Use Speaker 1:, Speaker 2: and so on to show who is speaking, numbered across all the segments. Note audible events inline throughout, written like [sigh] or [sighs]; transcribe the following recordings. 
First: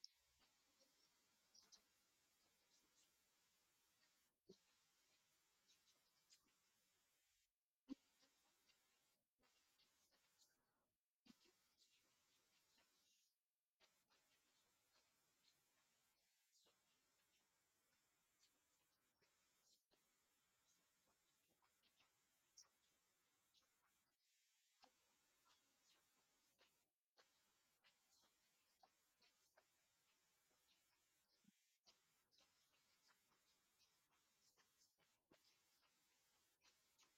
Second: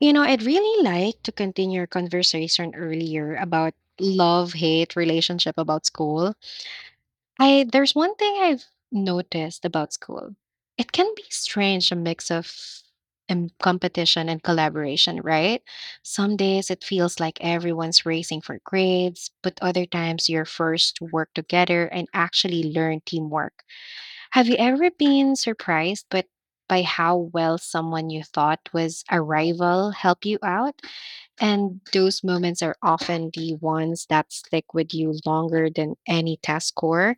Speaker 1: You know, I'd really like to continue our conversation earlier about love hate relationship about school. I There's one thing I've noticed about school. It can be strange a mix of competition and collaboration, right? Some days it feels like everyone's racing for grades, but other times you're forced to work together and actually learn teamwork. Have you ever been surprised but by how well someone you thought was a rival help you out? And those moments are often the ones that stick with you longer than any test score.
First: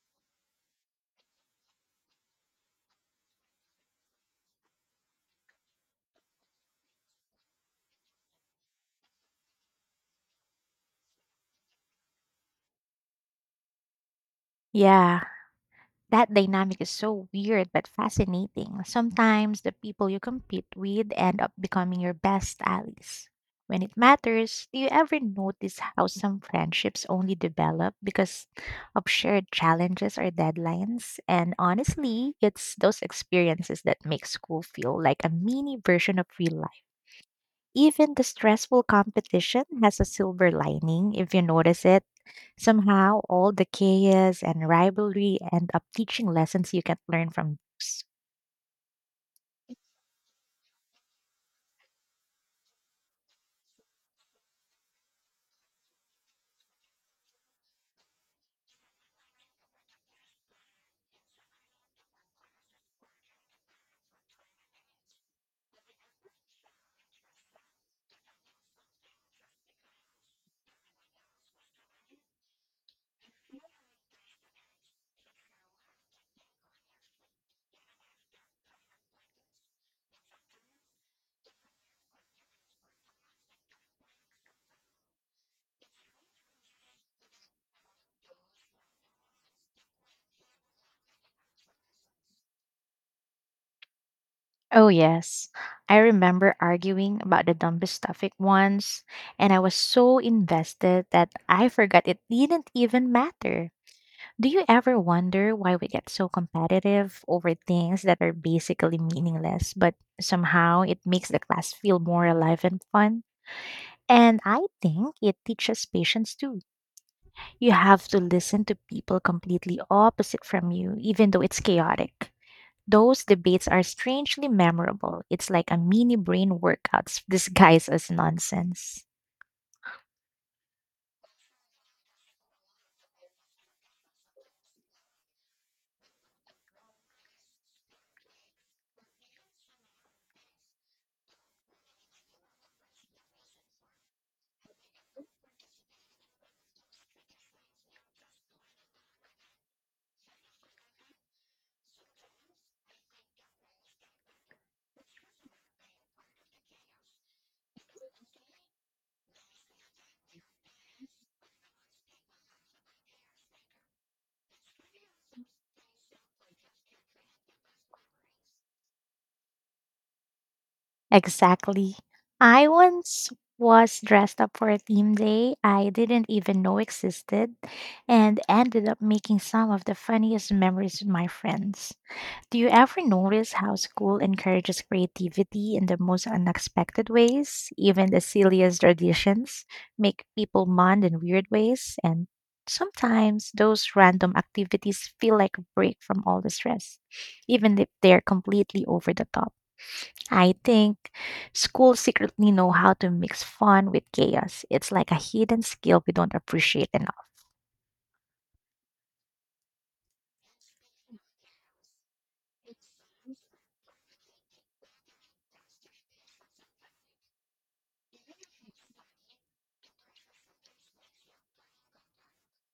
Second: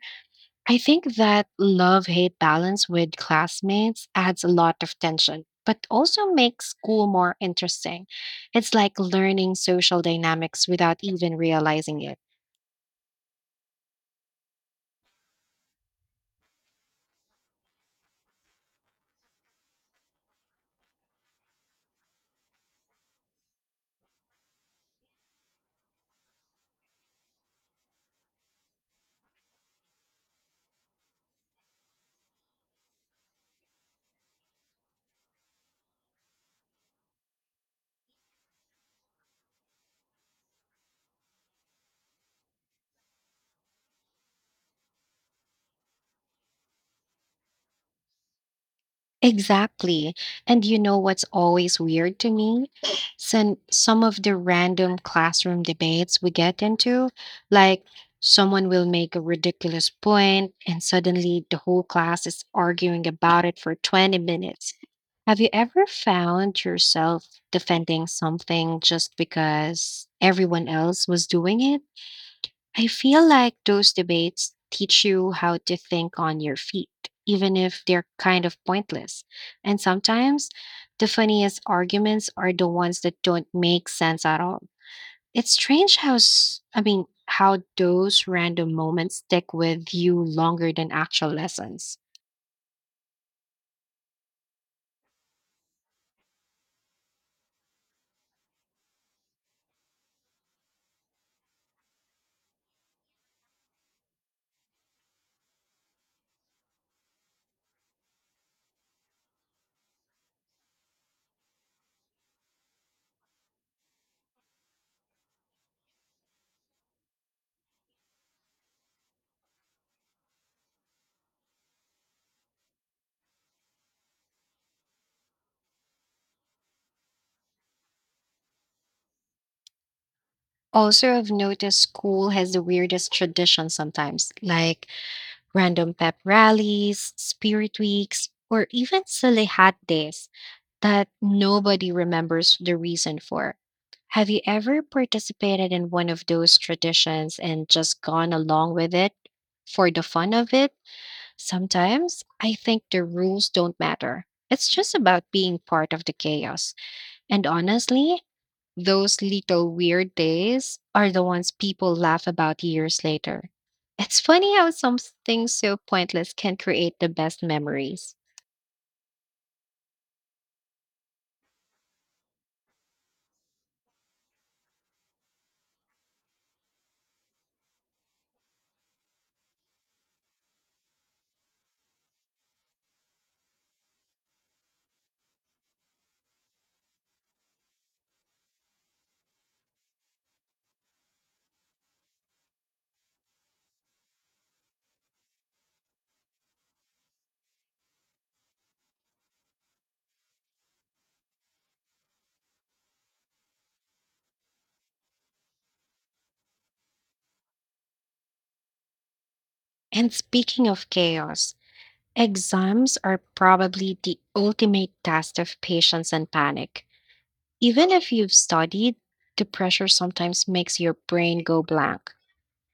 Speaker 1: I think that love hate balance with classmates adds a lot of tension, but also makes school more interesting. It's like learning social dynamics without even realizing it.
Speaker 2: Yeah, that dynamic is so weird but fascinating. Sometimes the people you compete with end up becoming your best allies. When it matters, do you ever notice how some friendships only develop because of shared challenges or deadlines? And honestly, it's those experiences that make school feel like a mini version of real life. Even the stressful competition has a silver lining if you notice it. Somehow, all the chaos and rivalry end up teaching lessons you can learn from those.
Speaker 1: Exactly. And you know what's always weird to me? Some of the random classroom debates we get into, like someone will make a ridiculous point and suddenly the whole class is arguing about it for 20 minutes. Have you ever found yourself defending something just because everyone else was doing it? I feel like those debates teach you how to think on your feet, even if they're kind of pointless. And sometimes the funniest arguments are the ones that don't make sense at all. It's strange how how those random moments stick with you longer than actual lessons.
Speaker 2: Oh, yes. I remember arguing about the dumbest topic once, and I was so invested that I forgot it didn't even matter. Do you ever wonder why we get so competitive over things that are basically meaningless, but somehow it makes the class feel more alive and fun? And I think it teaches patience too. You have to listen to people completely opposite from you, even though it's chaotic. Those debates are strangely memorable. It's like a mini brain workout disguised as nonsense.
Speaker 1: Also, I've noticed school has the weirdest traditions sometimes, like random pep rallies, spirit weeks, or even silly hat days that nobody remembers the reason for. Have you ever participated in one of those traditions and just gone along with it for the fun of it? Sometimes I think the rules don't matter. It's just about being part of the chaos. And honestly, those little weird days are the ones people laugh about years later. It's funny how something so pointless can create the best memories.
Speaker 2: Exactly. I once was dressed up for a theme day I didn't even know existed and ended up making some of the funniest memories with my friends. Do you ever notice how school encourages creativity in the most unexpected ways? Even the silliest traditions make people bond in weird ways, and sometimes those random activities feel like a break from all the stress, even if they're completely over the top. I think schools secretly know how to mix fun with chaos. It's like a hidden skill we don't appreciate enough.
Speaker 1: And speaking of chaos, exams are probably the ultimate test of patience and panic. Even if you've studied, the pressure sometimes makes your brain go blank.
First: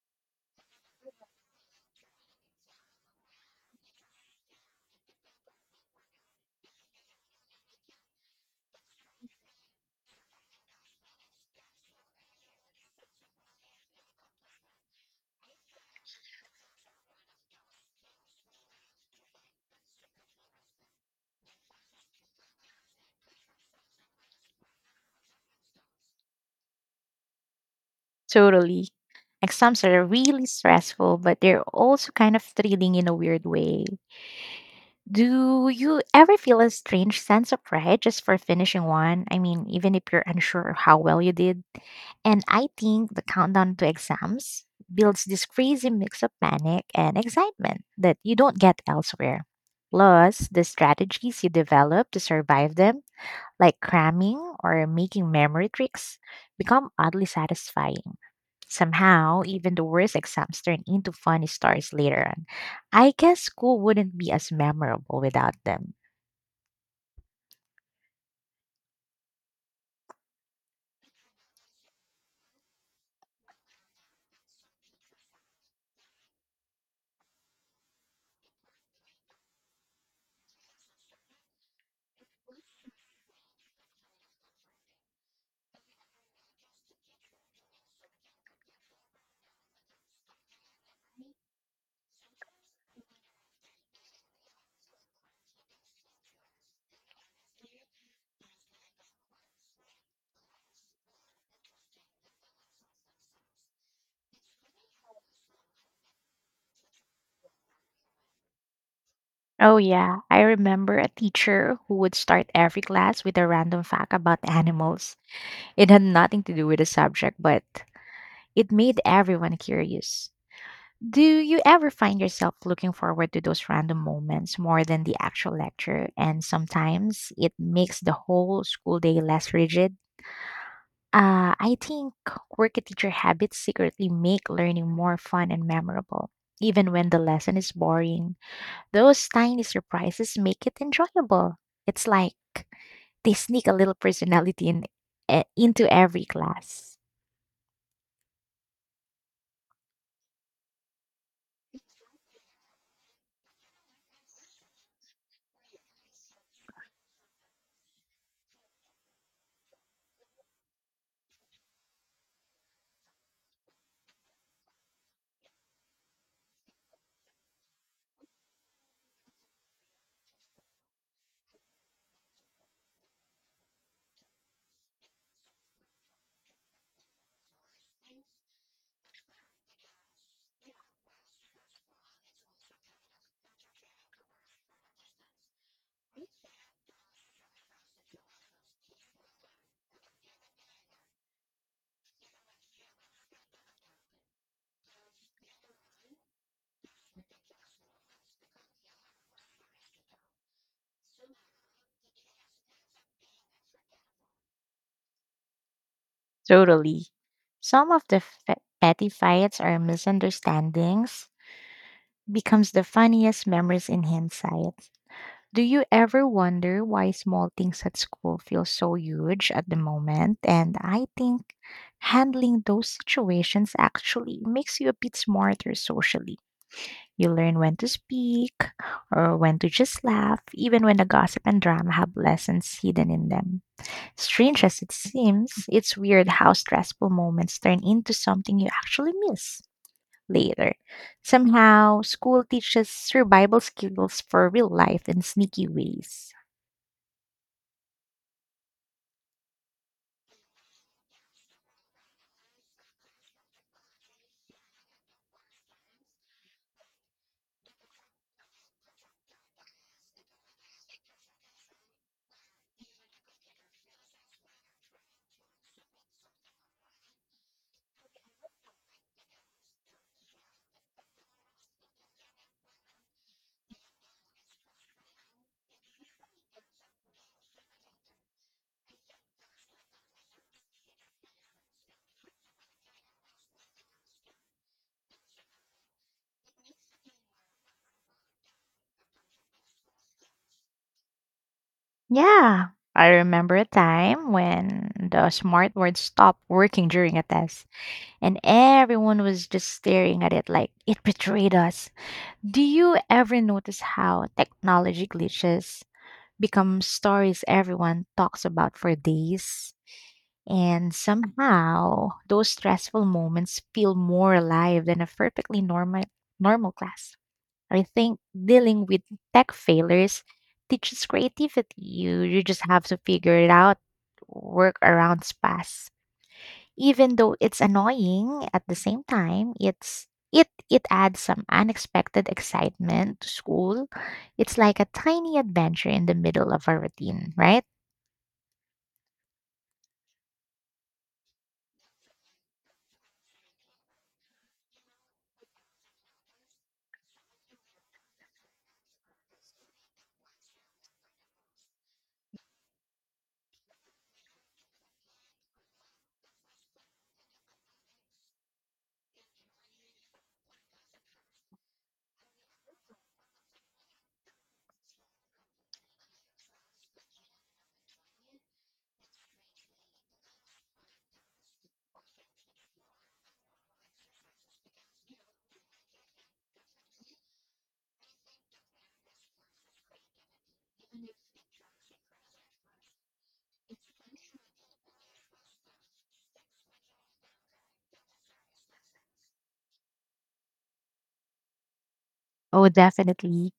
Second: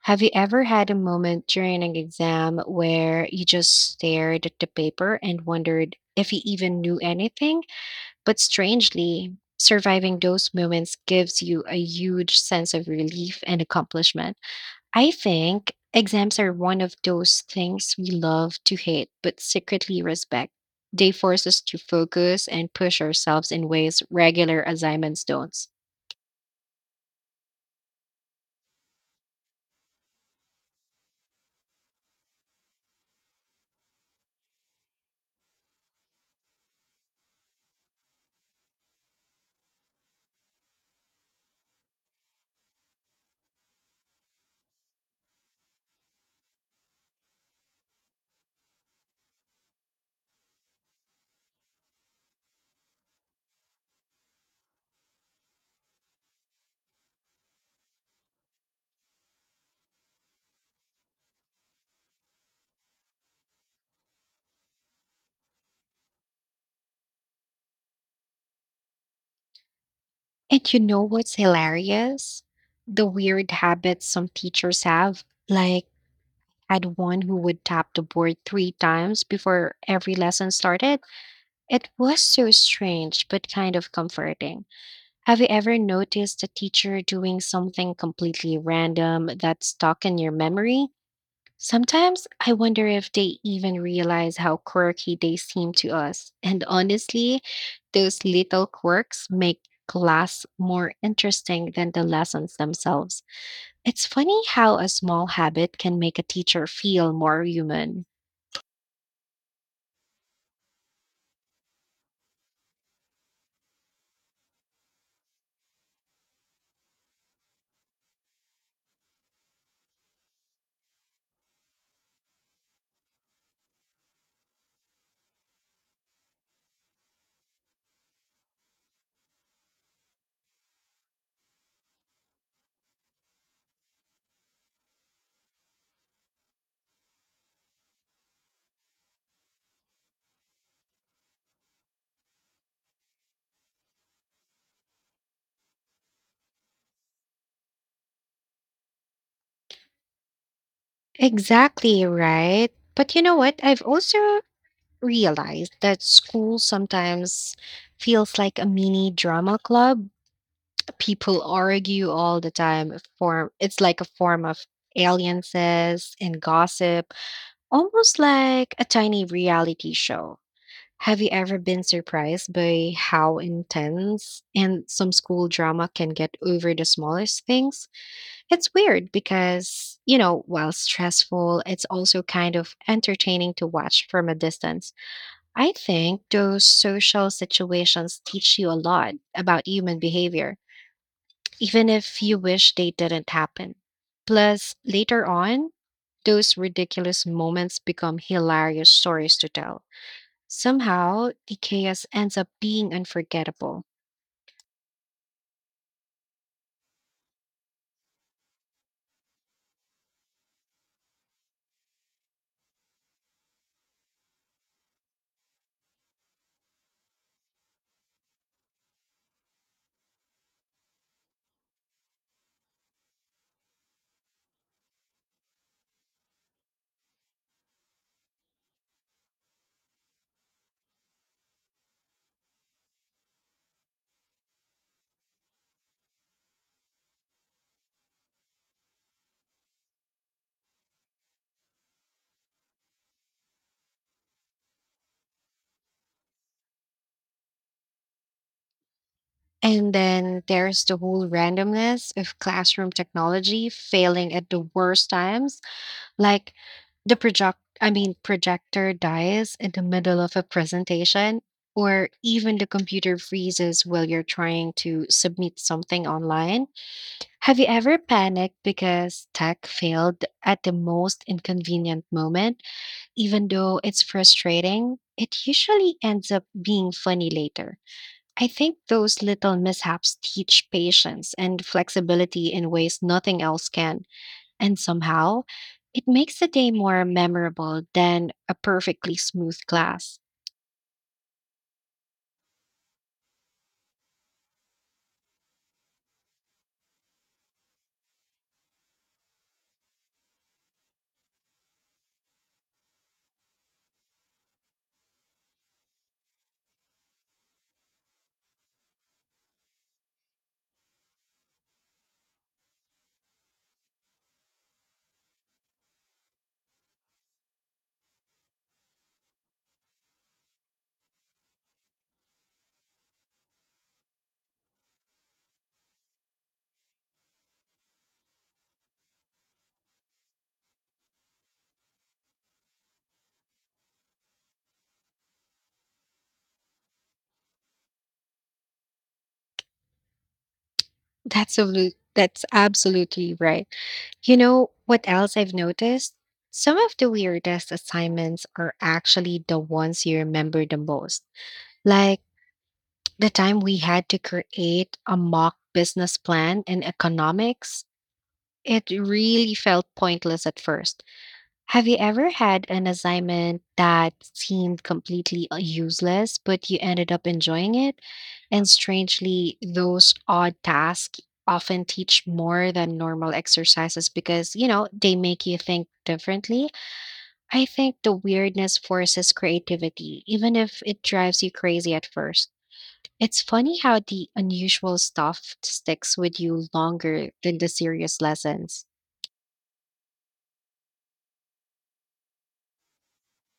Speaker 1: Have you ever had a moment during an exam where you just stared at the paper and wondered if you even knew anything? But strangely, surviving those moments gives you a huge sense of relief and accomplishment. I think exams are one of those things we love to hate but secretly respect. They force us to focus and push ourselves in ways regular assignments don't.
Speaker 2: Totally. Exams are really stressful, but they're also kind of thrilling in a weird way. Do you ever feel a strange sense of pride just for finishing one? I mean, even if you're unsure of how well you did. And I think the countdown to exams builds this crazy mix of panic and excitement that you don't get elsewhere. Plus, the strategies you develop to survive them like cramming or making memory tricks, become oddly satisfying. Somehow, even the worst exams turn into funny stories later on. I guess school wouldn't be as memorable without them.
Speaker 1: And you know what's hilarious? The weird habits some teachers have. Like, I had one who would tap the board three times before every lesson started. It was so strange, but kind of comforting. Have you ever noticed a teacher doing something completely random that's stuck in your memory? Sometimes I wonder if they even realize how quirky they seem to us. And honestly, those little quirks make class more interesting than the lessons themselves. It's funny how a small habit can make a teacher feel more human.
Speaker 2: Oh, yeah. I remember a teacher who would start every class with a random fact about [laughs] animals. It had nothing to do with the subject, but it made everyone curious. Do you ever find yourself looking forward to those random moments more than the actual lecture? And sometimes it makes the whole school day less rigid. I think work a teacher habits secretly make learning more fun and memorable. Even when the lesson is boring, those tiny surprises make it enjoyable. It's like they sneak a little personality in, into every class.
Speaker 1: Exactly right. But you know what? I've also realized that school sometimes feels like a mini drama club. People argue all the time. Form it's like a form of alliances and gossip, almost like a tiny reality show. Have you ever been surprised by how intense and some school drama can get over the smallest things? It's weird because, you know, while stressful, it's also kind of entertaining to watch from a distance. I think those social situations teach you a lot about human behavior, even if you wish they didn't happen. Plus, later on, those ridiculous moments become hilarious stories to tell. Somehow, the chaos ends up being unforgettable.
Speaker 2: Totally. Some of the petty fights are misunderstandings becomes the funniest memories in hindsight. Do you ever wonder why small things at school feel so huge at the moment? And I think handling those situations actually makes you a bit smarter socially. You learn when to speak or when to just laugh, even when the gossip and drama have lessons hidden in them. Strange as it seems, it's weird how stressful moments turn into something you actually miss later. Somehow, school teaches survival skills for real life in sneaky ways.
Speaker 1: And then there's the whole randomness of classroom technology failing at the worst times, like the projector dies in the middle of a presentation, or even the computer freezes while you're trying to submit something online. Have you ever panicked because tech failed at the most inconvenient moment? Even though it's frustrating, it usually ends up being funny later. I think those little mishaps teach patience and flexibility in ways nothing else can, and somehow, it makes the day more memorable than a perfectly smooth class.
Speaker 2: Yeah, I remember a time when the smart word stopped working during a test, and everyone was just staring at it like it betrayed us. Do you ever notice how technology glitches become stories everyone talks about for days? And somehow, those stressful moments feel more alive than a perfectly normal class. I think dealing with tech failures teaches creativity. You just have to figure it out, work around pass. Even though it's annoying at the same time, it adds some unexpected excitement to school. It's like a tiny adventure in the middle of a routine, right?
Speaker 1: That's absolutely right. You know what else I've noticed? Some of the weirdest assignments are actually the ones you remember the most. Like the time we had to create a mock business plan in economics, it really felt pointless at first. Have you ever had an assignment that seemed completely useless, but you ended up enjoying it? And strangely, those odd tasks often teach more than normal exercises because, you know, they make you think differently. I think the weirdness forces creativity, even if it drives you crazy at first. It's funny how the unusual stuff sticks with you longer than the serious lessons.
Speaker 2: Oh, definitely.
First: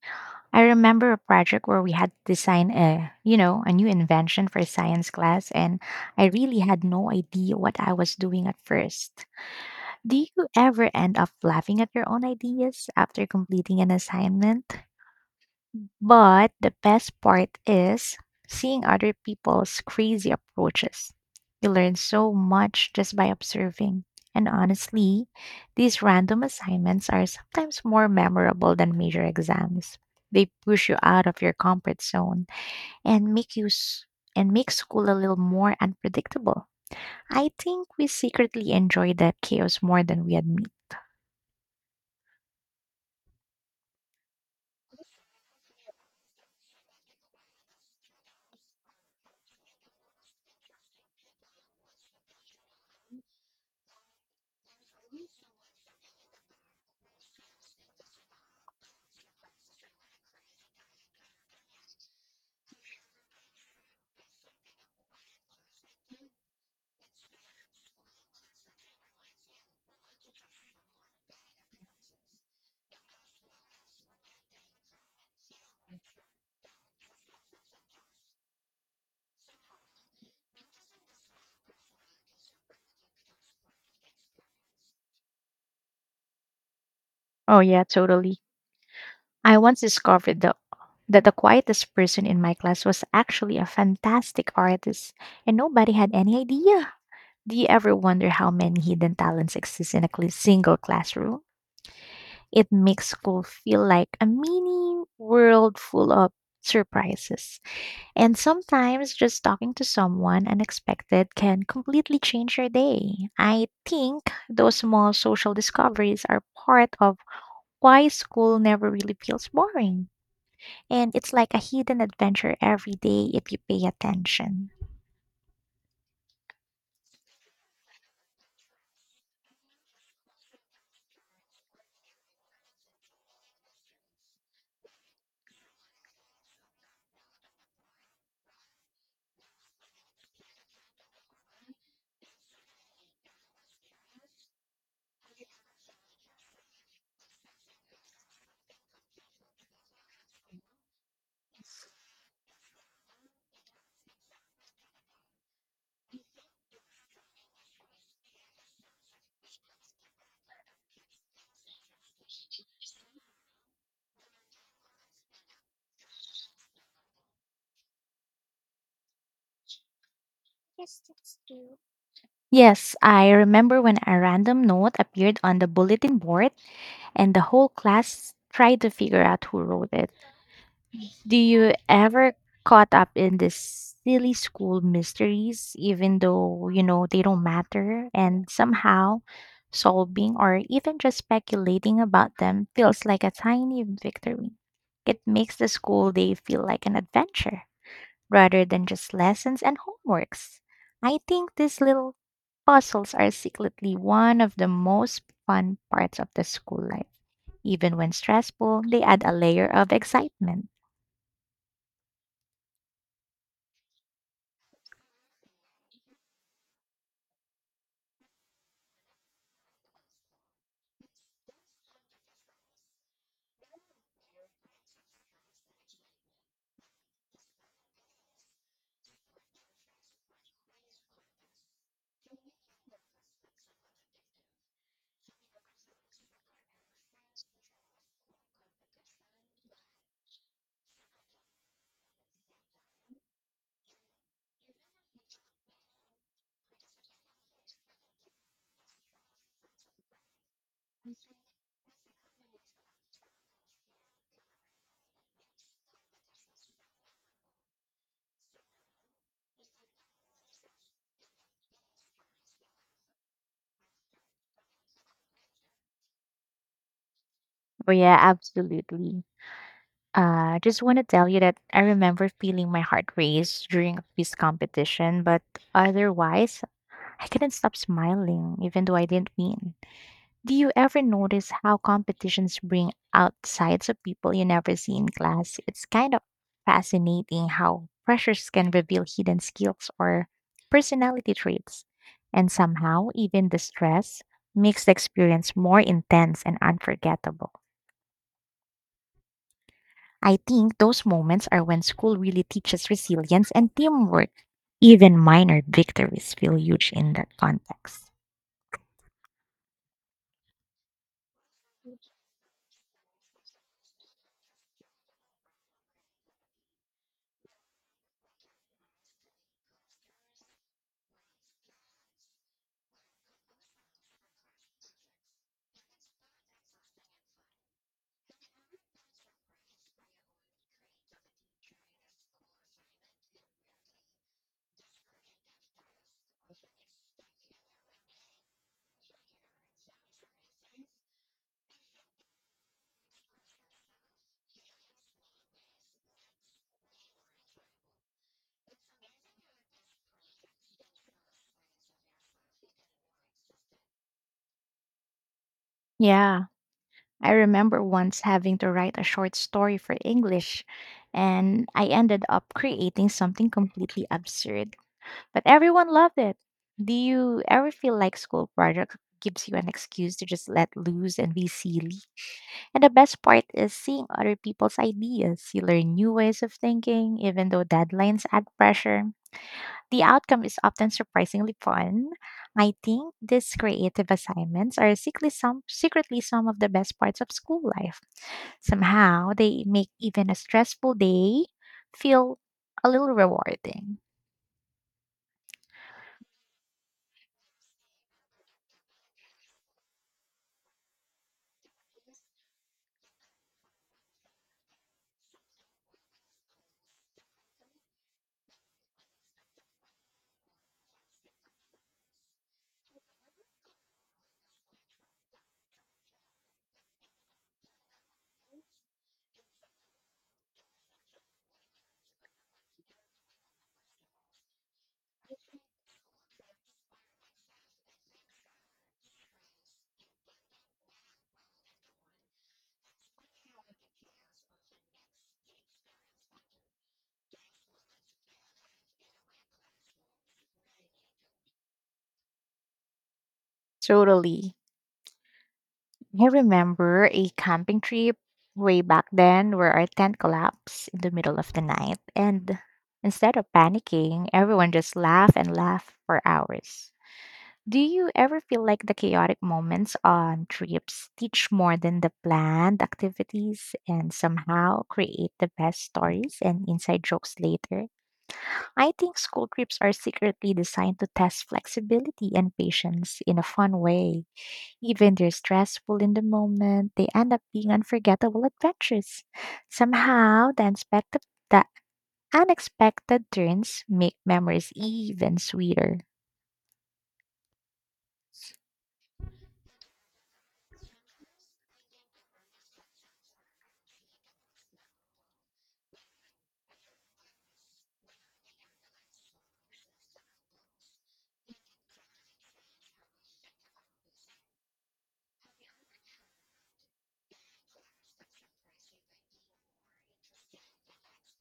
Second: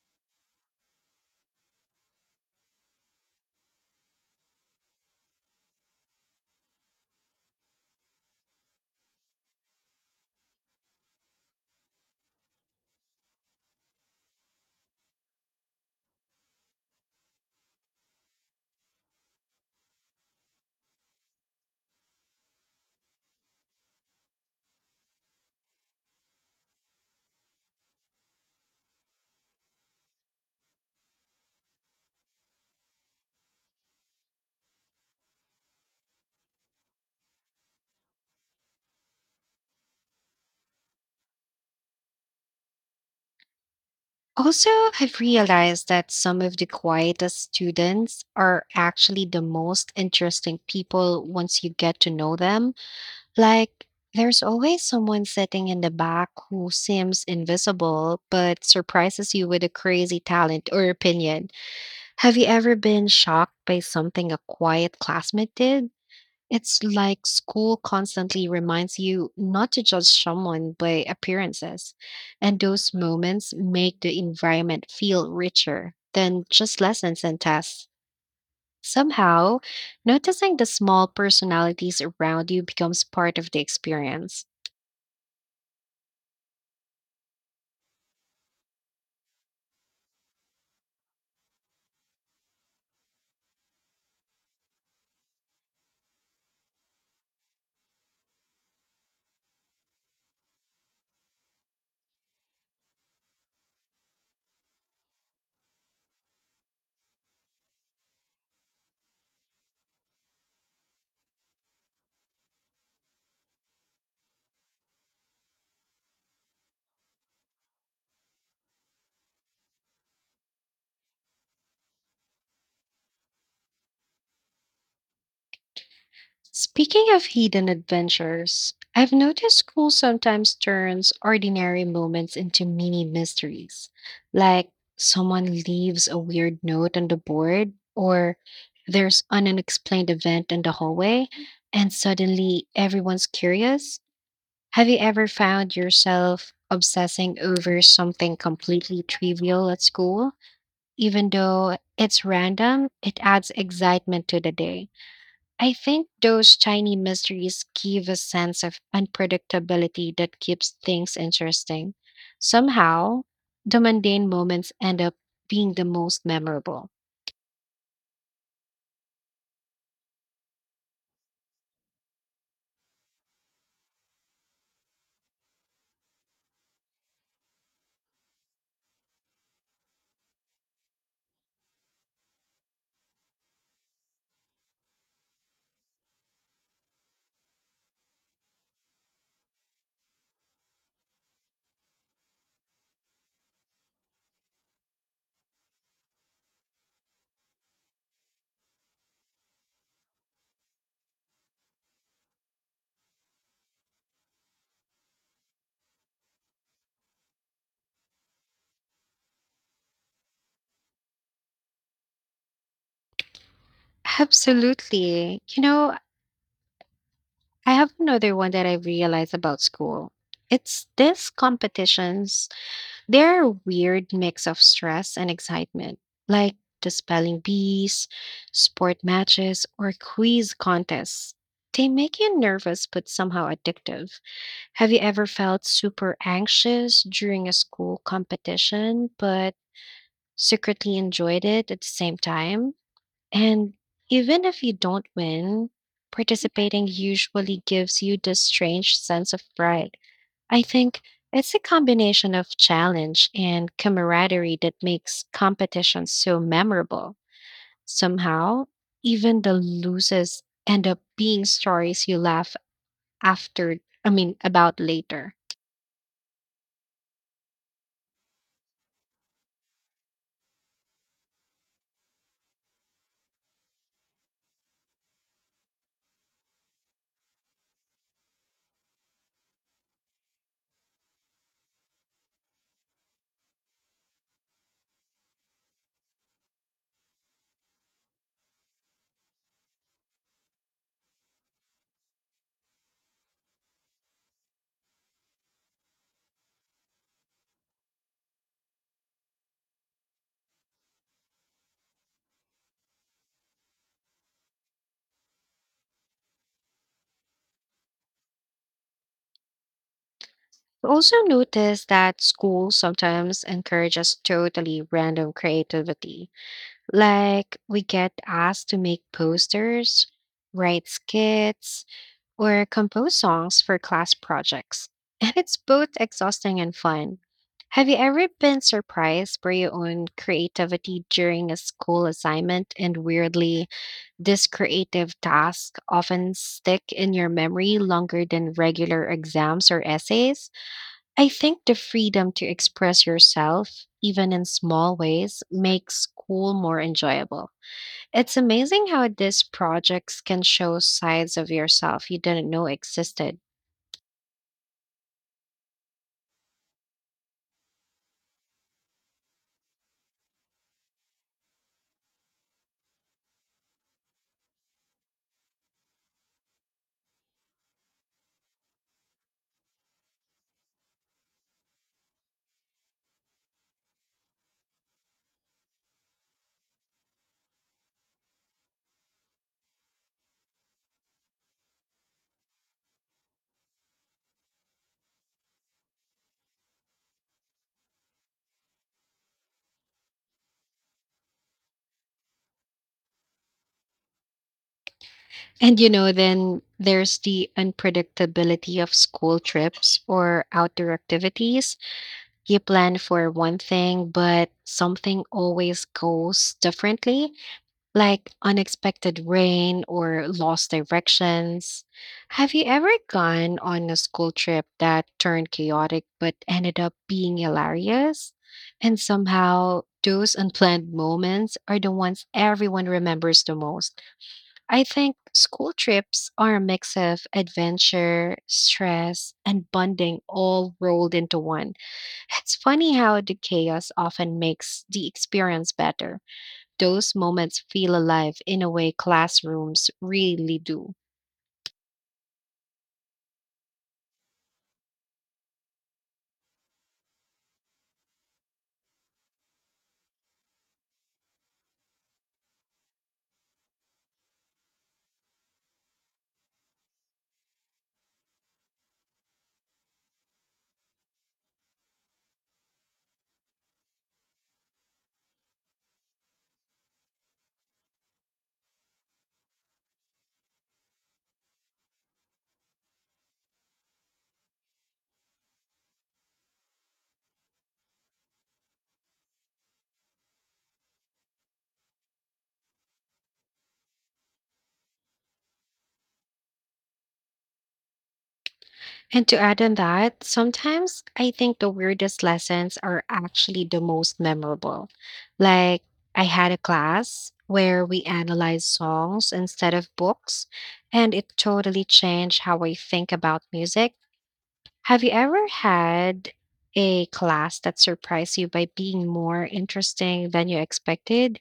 Speaker 2: I remember a project where we had to design a, you know, a new invention for science class and I really had no idea what I was doing at first. Do you ever end up laughing at your own ideas after completing an assignment? But the best part is seeing other people's crazy approaches. You learn so much just by observing. And honestly, these random assignments are sometimes more memorable than major exams. They push you out of your comfort zone and and make school a little more unpredictable. I think we secretly enjoy that chaos more than we admit.
Speaker 1: Also, I've realized that some of the quietest students are actually the most interesting people once you get to know them. Like, there's always someone sitting in the back who seems invisible but surprises you with a crazy talent or opinion. Have you ever been shocked by something a quiet classmate did? It's like school constantly reminds you not to judge someone by appearances. And those moments make the environment feel richer than just lessons and tests. Somehow, noticing the small personalities around you becomes part of the experience.
Speaker 2: Oh yeah, totally. I once discovered that the quietest person in my class was actually a fantastic artist, and nobody had any idea. Do you ever wonder how many hidden talents exist in a single classroom? It makes school feel like a mini world full of surprises. And sometimes just talking to someone unexpected can completely change your day. I think those small social discoveries are part of why school never really feels boring. And it's like a hidden adventure every day if you pay attention.
Speaker 1: Speaking of hidden adventures, I've noticed school sometimes turns ordinary moments into mini mysteries, like someone leaves a weird note on the board, or there's an unexplained event in the hallway, and suddenly everyone's curious. Have you ever found yourself obsessing over something completely trivial at school? Even though it's random, it adds excitement to the day. I think those tiny mysteries give a sense of unpredictability that keeps things interesting. Somehow, the mundane moments end up being the most memorable.
Speaker 2: Yes, that's true. Yes, I remember when a random note appeared on the bulletin board and the whole class tried to figure out who wrote it. Do you ever caught up in these silly school mysteries, even though, you know, they don't matter, and somehow solving or even just speculating about them feels like a tiny victory. It makes the school day feel like an adventure rather than just lessons and homeworks. I think these little puzzles are secretly one of the most fun parts of the school life. Even when stressful, they add a layer of excitement.
Speaker 1: Absolutely. You know, I have another one that I realized about school. It's these competitions. They're a weird mix of stress and excitement, like the spelling bees, sport matches, or quiz contests. They make you nervous but somehow addictive. Have you ever felt super anxious during a school competition but secretly enjoyed it at the same time? And even if you don't win, participating usually gives you this strange sense of pride. I think it's a combination of challenge and camaraderie that makes competitions so memorable. Somehow, even the losers end up being stories you laugh after, about later.
Speaker 2: Oh, yeah, absolutely. Just want to tell you that I remember feeling my heart race during a quiz competition, but otherwise, I couldn't stop smiling even though I didn't win. Do you ever notice how competitions bring out sides of people you never see in class? It's kind of fascinating how pressures can reveal hidden skills or personality traits. And somehow, even the stress makes the experience more intense and unforgettable. I think those moments are when school really teaches resilience and teamwork. Even minor victories feel huge in that context.
Speaker 1: I also notice that school sometimes encourages totally random creativity. Like, we get asked to make posters, write skits, or compose songs for class projects. And it's both exhausting and fun. Have you ever been surprised by your own creativity during a school assignment? And weirdly, this creative task often stick in your memory longer than regular exams or essays. I think the freedom to express yourself, even in small ways, makes school more enjoyable. It's amazing how these projects can show sides of yourself you didn't know existed.
Speaker 2: Yeah, I remember once having to write a short story for English, and I ended up creating something completely absurd. But everyone loved it. Do you ever feel like school project gives you an excuse to just let loose and be silly? And the best part is seeing other people's ideas. You learn new ways of thinking, even though deadlines add pressure. The outcome is often surprisingly fun. I think these creative assignments are secretly some of the best parts of school life. Somehow, they make even a stressful day feel a little rewarding.
Speaker 1: And you know, then there's the unpredictability of school trips or outdoor activities. You plan for one thing, but something always goes differently, like unexpected rain or lost directions. Have you ever gone on a school trip that turned chaotic but ended up being hilarious? And somehow, those unplanned moments are the ones everyone remembers the most. I think school trips are a mix of adventure, stress, and bonding all rolled into one. It's funny how the chaos often makes the experience better. Those moments feel alive in a way classrooms really do.
Speaker 2: Totally. I remember a camping trip way back then where our tent collapsed in the middle of the night, and instead of panicking, everyone just laughed and laughed for hours. Do you ever feel like the chaotic moments on trips teach more than the planned activities and somehow create the best stories and inside jokes later? I think school trips are secretly designed to test flexibility and patience in a fun way. Even they're stressful in the moment, they end up being unforgettable adventures. Somehow, the unexpected turns make memories even sweeter.
Speaker 1: And to add on that, sometimes I think the weirdest lessons are actually the most memorable. Like, I had a class where we analyzed songs instead of books, and it totally changed how I think about music. Have you ever had a class that surprised you by being more interesting than you expected?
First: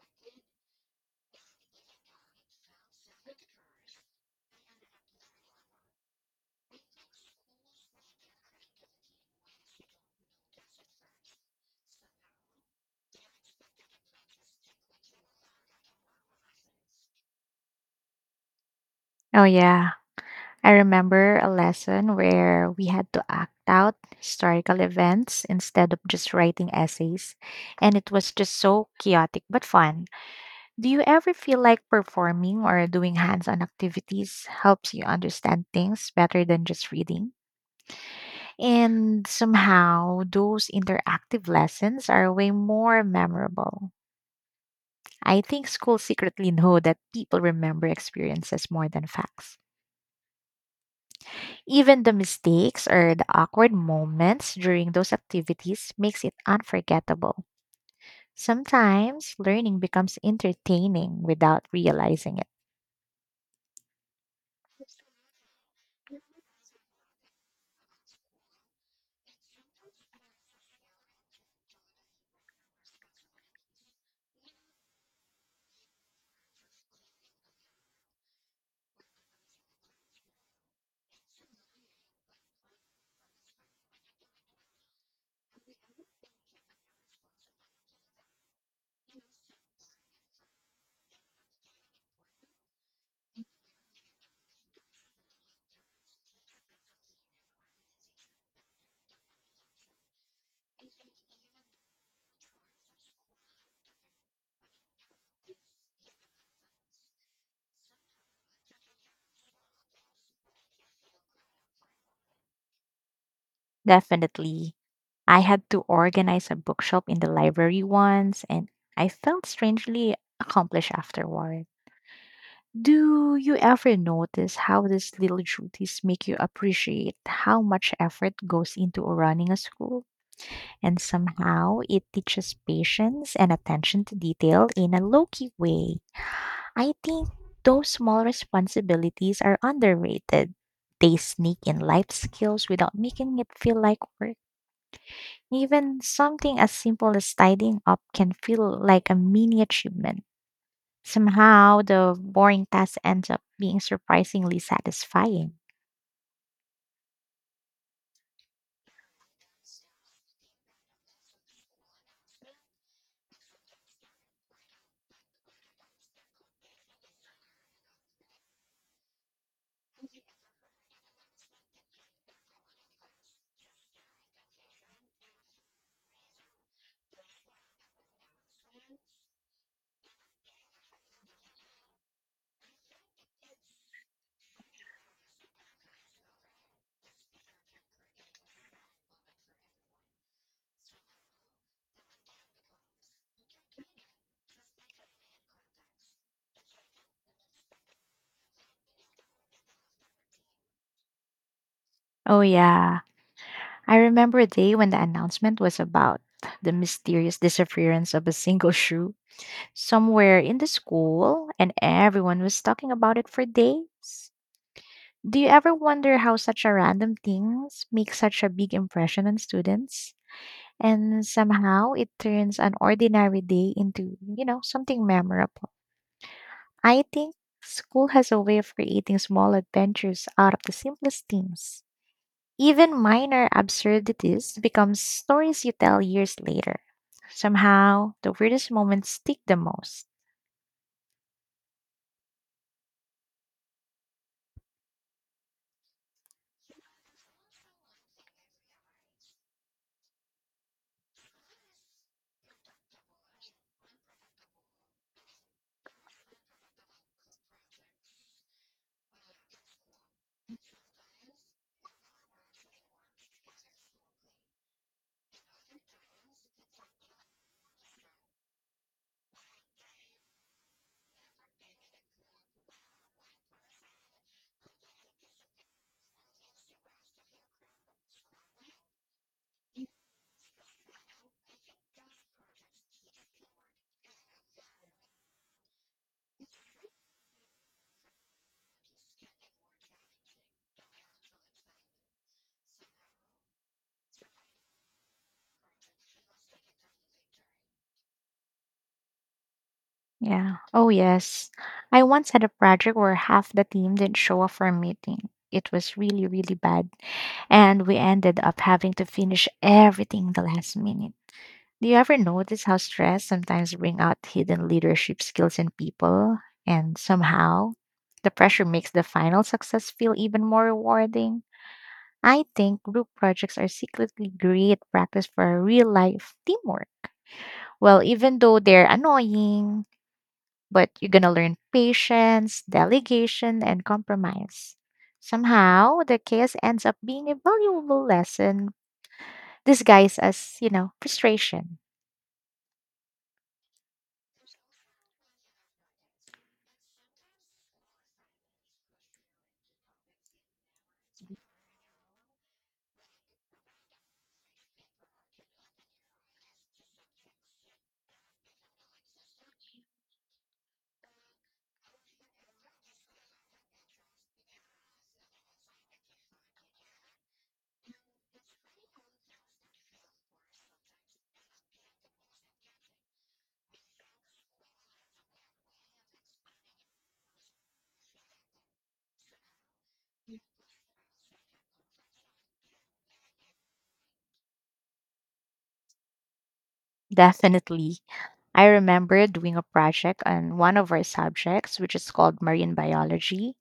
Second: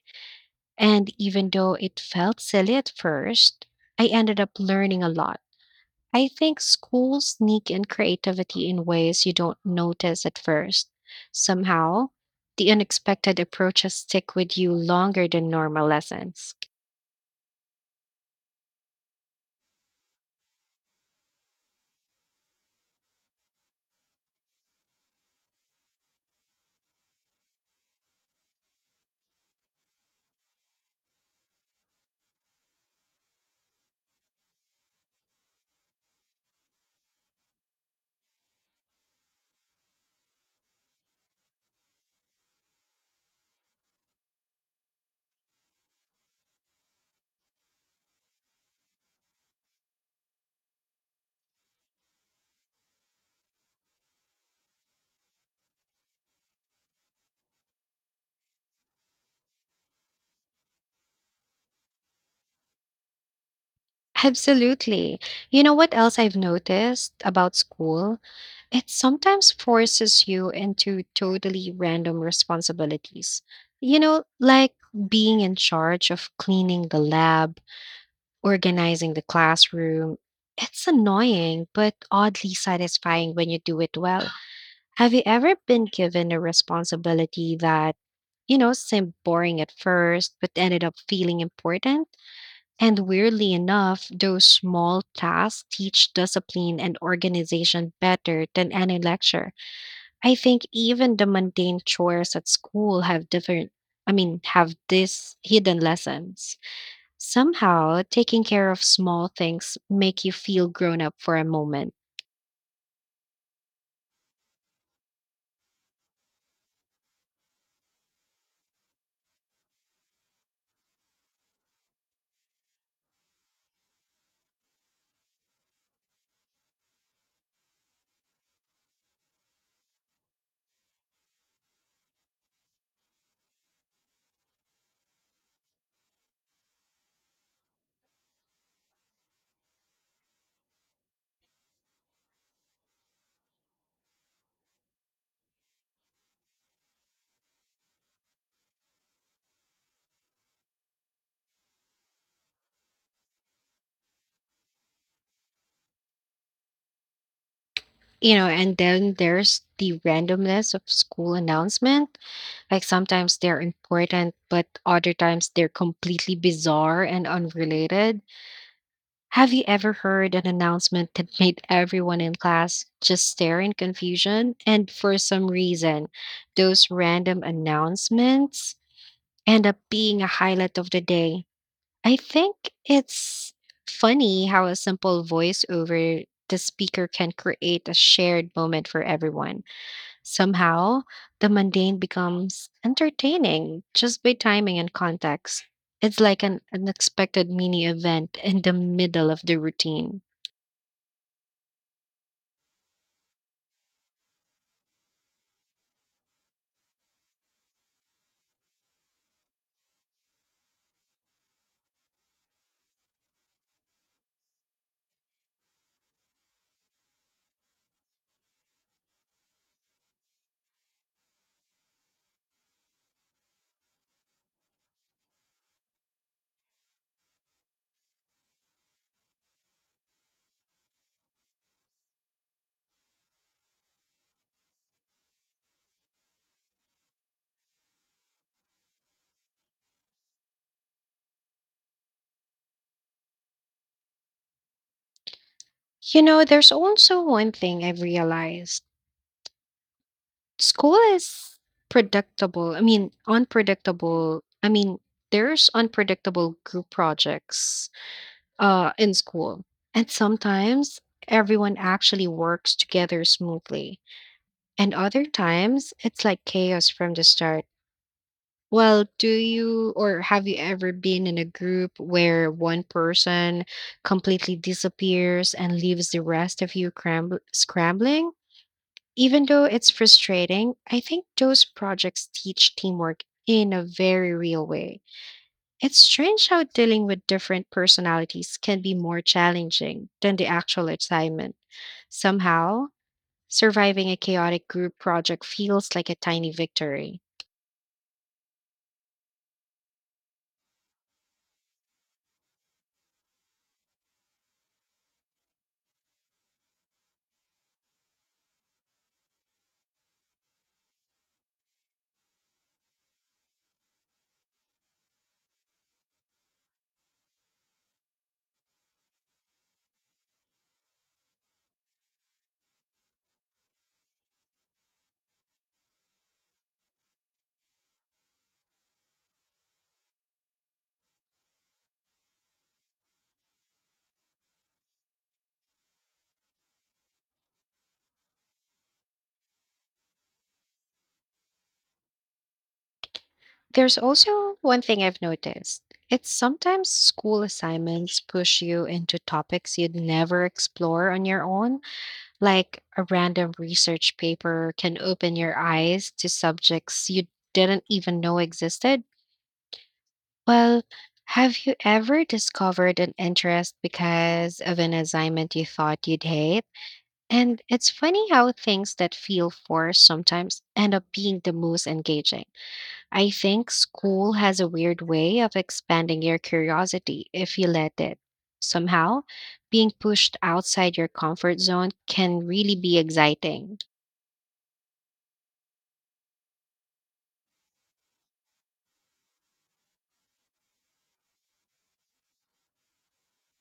Speaker 1: And even though it felt silly at first, I ended up learning a lot. I think schools sneak in creativity in ways you don't notice at first. Somehow, the unexpected approaches stick with you longer than normal lessons.
Speaker 2: Oh, yeah. I remember a lesson where we had to act out historical events instead of just writing essays, and it was just so chaotic but fun. Do you ever feel like performing or doing hands on activities helps you understand things better than just reading? And somehow, those interactive lessons are way more memorable. I think schools secretly [laughs] know that people remember experiences more than facts. Even the mistakes or the awkward moments during those activities makes it unforgettable. Sometimes learning becomes entertaining without realizing it.
Speaker 1: Absolutely. You know what else I've noticed about school? It sometimes forces you into totally random responsibilities. You know, like being in charge of cleaning the lab, organizing the classroom. It's annoying, but oddly satisfying when you do it well. [sighs] Have you ever been given a responsibility that, you know, seemed boring at first, but ended up feeling important? And weirdly enough, those small tasks teach discipline and organization better than any lecture. I think even the mundane chores at school have have these hidden lessons. Somehow, taking care of small things make you feel grown up for a moment.
Speaker 2: Definitely. I had to organize a bookshop in the library once, and I felt strangely accomplished afterward. Do you ever notice how these little duties make you appreciate how much effort goes into running a school? And somehow it teaches patience and attention to detail in a low key way. I think those small responsibilities are underrated. They sneak in life skills without making it feel like work. Even something as simple as tidying up can feel like a mini achievement. Somehow, the boring task ends up being surprisingly satisfying.
Speaker 1: You know, and then there's the randomness of school announcement. Like sometimes they're important, but other times they're completely bizarre and unrelated. Have you ever heard an announcement that [laughs] made everyone in class just stare in confusion? And for some reason, those random announcements end up being a highlight of the day. I think it's funny how a simple voice over the speaker can create a shared moment for everyone. Somehow, the mundane becomes entertaining just by timing and context. It's like an unexpected mini event in the middle of the routine.
Speaker 2: Oh, yeah. I remember a day when the announcement was about the mysterious disappearance of a single shoe somewhere in the school, and everyone was talking about it for days. Do you ever wonder how such a random things make such a big impression on students? And somehow it turns an ordinary day into, you know, something memorable. I think school has a way of creating small adventures out of the simplest things. Even minor absurdities become stories you tell years later. Somehow, the weirdest moments stick the most.
Speaker 1: You know, there's also one thing I've realized. School is unpredictable. There's unpredictable group projects in school. And sometimes everyone actually works together smoothly, and other times it's like chaos from the start. Well, do you or have you ever been in a group where one person completely disappears and leaves the rest of you scrambling? Even though it's frustrating, I think those projects teach teamwork in a very real way. It's strange how dealing with different personalities can be more challenging than the actual assignment. Somehow, surviving a chaotic group project feels like a tiny victory.
Speaker 2: Yeah. Oh, yes. I once had a project where half the team didn't show up for a meeting. It was really, really bad. And we ended up having to finish everything the last minute. Do you ever notice how stress sometimes bring out hidden leadership skills in people and somehow the pressure makes the final success feel even more rewarding? I think group projects are secretly great practice for real life teamwork. Well, even though they're annoying, but you're going to learn patience, delegation, and compromise. Somehow, the chaos ends up being a valuable lesson disguised as, you know, frustration.
Speaker 1: There's also one thing I've noticed. It's sometimes school assignments push you into topics you'd never explore on your own, like a random research paper can open your eyes to subjects you didn't even know existed. Well, have you ever discovered an interest because of an assignment you thought you'd hate? And it's funny how things that feel forced sometimes end up being the most engaging. I think school has a weird way of expanding your curiosity if you let it. Somehow, being pushed outside your comfort zone can really be exciting.
Speaker 2: Definitely. I remember doing a project on one of our subjects, which is called marine biology.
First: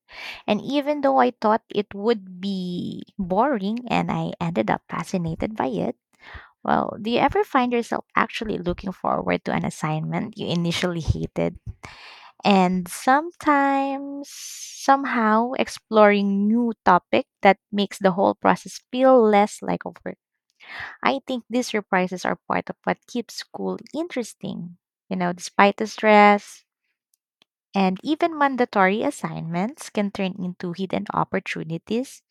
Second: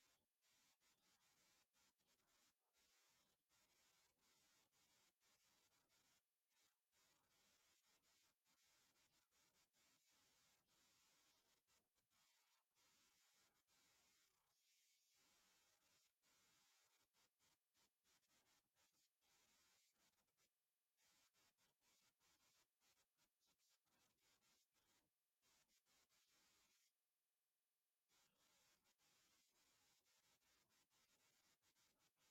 Speaker 2: And even though I thought it would be boring and I ended up fascinated by it, well, do you ever find yourself actually looking forward to an assignment you initially hated? And sometimes, somehow, exploring new topic that makes the whole process feel less like a work. I think these surprises are part of what keeps school interesting. You know, despite the stress and even mandatory assignments can turn into hidden opportunities.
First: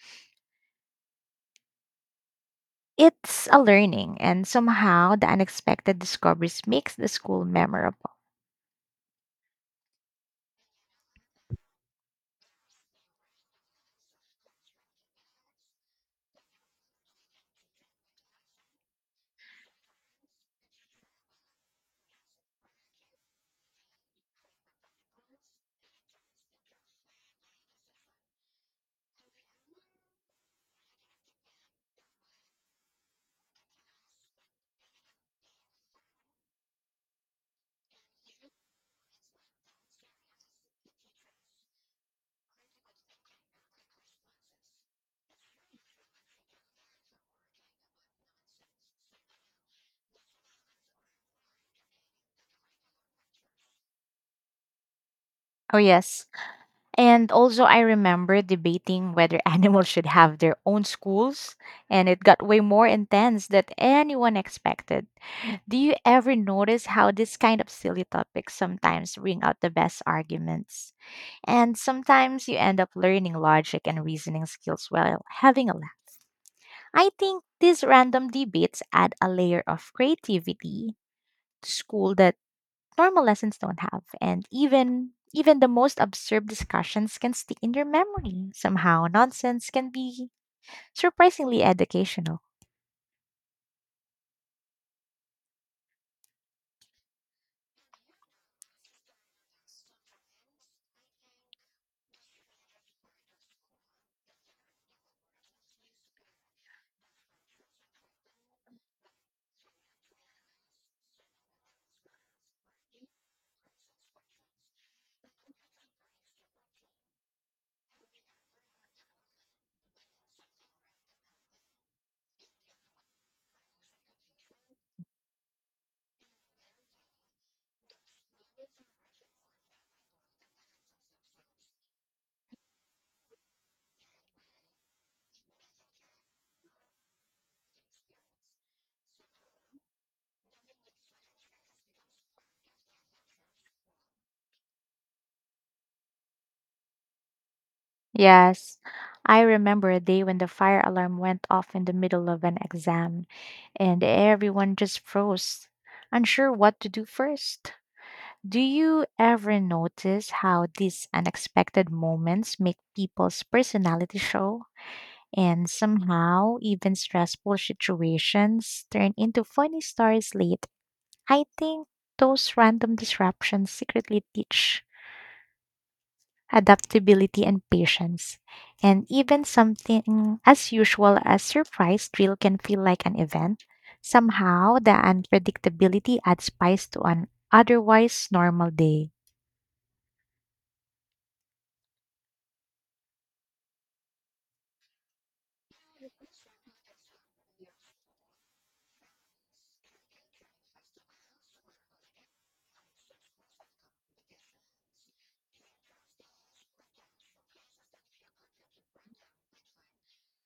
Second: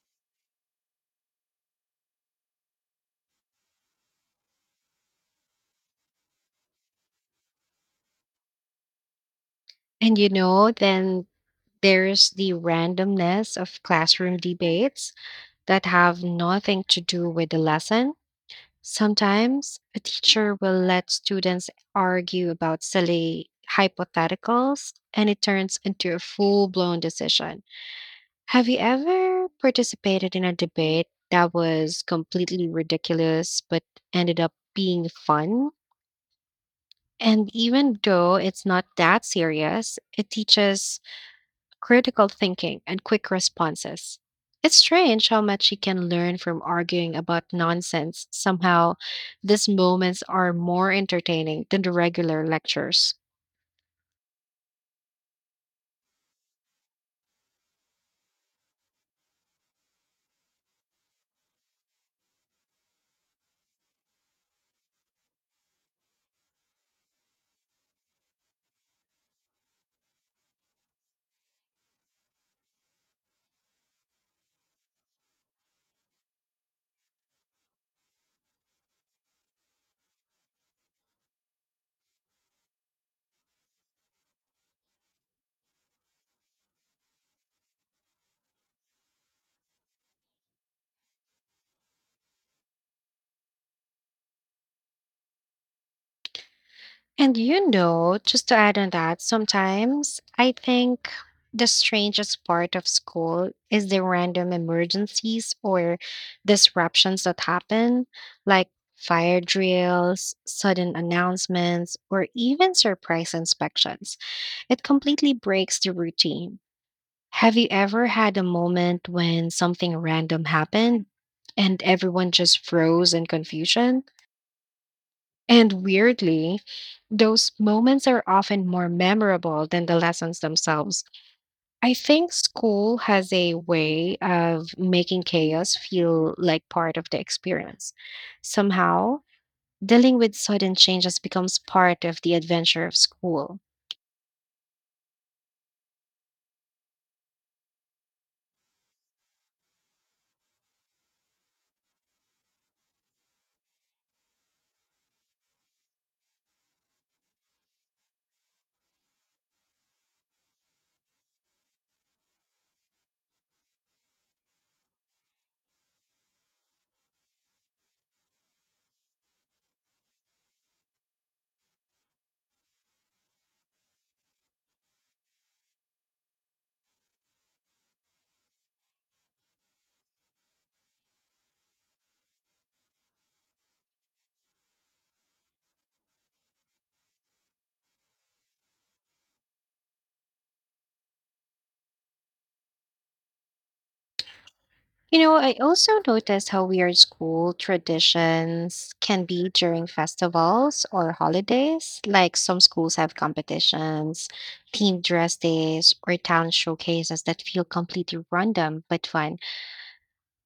Speaker 2: It's a learning, and somehow the unexpected discoveries makes the school memorable.
Speaker 1: And you know, then there's the randomness of classroom debates that have nothing to do with the lesson. Sometimes a teacher will let students argue about silly hypotheticals and it turns into a full blown decision. Have you ever participated in a debate that was completely ridiculous but ended up being fun? And even though it's not that serious, it teaches critical thinking and quick responses. It's strange how much you can learn from arguing about nonsense. Somehow, these moments are more entertaining than the regular lectures.
Speaker 2: Oh yes, and also I remember debating whether [laughs] animals should have their own schools, and it got way more intense than anyone expected. Do you ever notice how this kind of silly topics sometimes bring out the best arguments? And sometimes you end up learning logic and reasoning skills while having a laugh. I think these random debates add a layer of creativity to school that normal lessons don't have. And even the most absurd discussions can stick in your memory. Somehow nonsense can be surprisingly educational.
Speaker 1: And you know, just to add on that, sometimes I think the strangest part of school is the random emergencies or disruptions that happen, like fire drills, sudden announcements, or even surprise inspections. It completely breaks the routine. Have you ever had a moment when something random happened and everyone just froze in confusion? And weirdly, those moments are often more memorable than the lessons themselves. I think school has a way of making chaos feel like part of the experience. Somehow, dealing with sudden changes becomes part of the adventure of school.
Speaker 2: Yes, I remember a day when the fire alarm went off in the middle of an exam, and everyone just froze, unsure what to do first. Do you ever notice how these unexpected moments make people's personality show? And somehow, even stressful situations turn into funny stories late. I think those random disruptions secretly teach adaptability, and patience. And even something as usual as surprise drill can feel like an event. Somehow, the unpredictability adds spice to an otherwise normal day.
Speaker 1: You know, I also noticed how weird school traditions can be during festivals or holidays. Like some schools have competitions, themed dress days, or town showcases that feel completely random but fun.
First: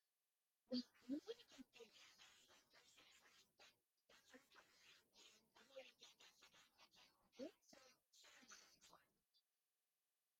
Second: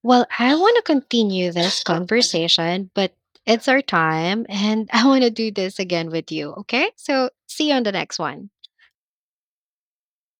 Speaker 1: Well, I want to continue this conversation, but it's our time and [laughs] I want to do this again with you. Okay. So see you on the next one.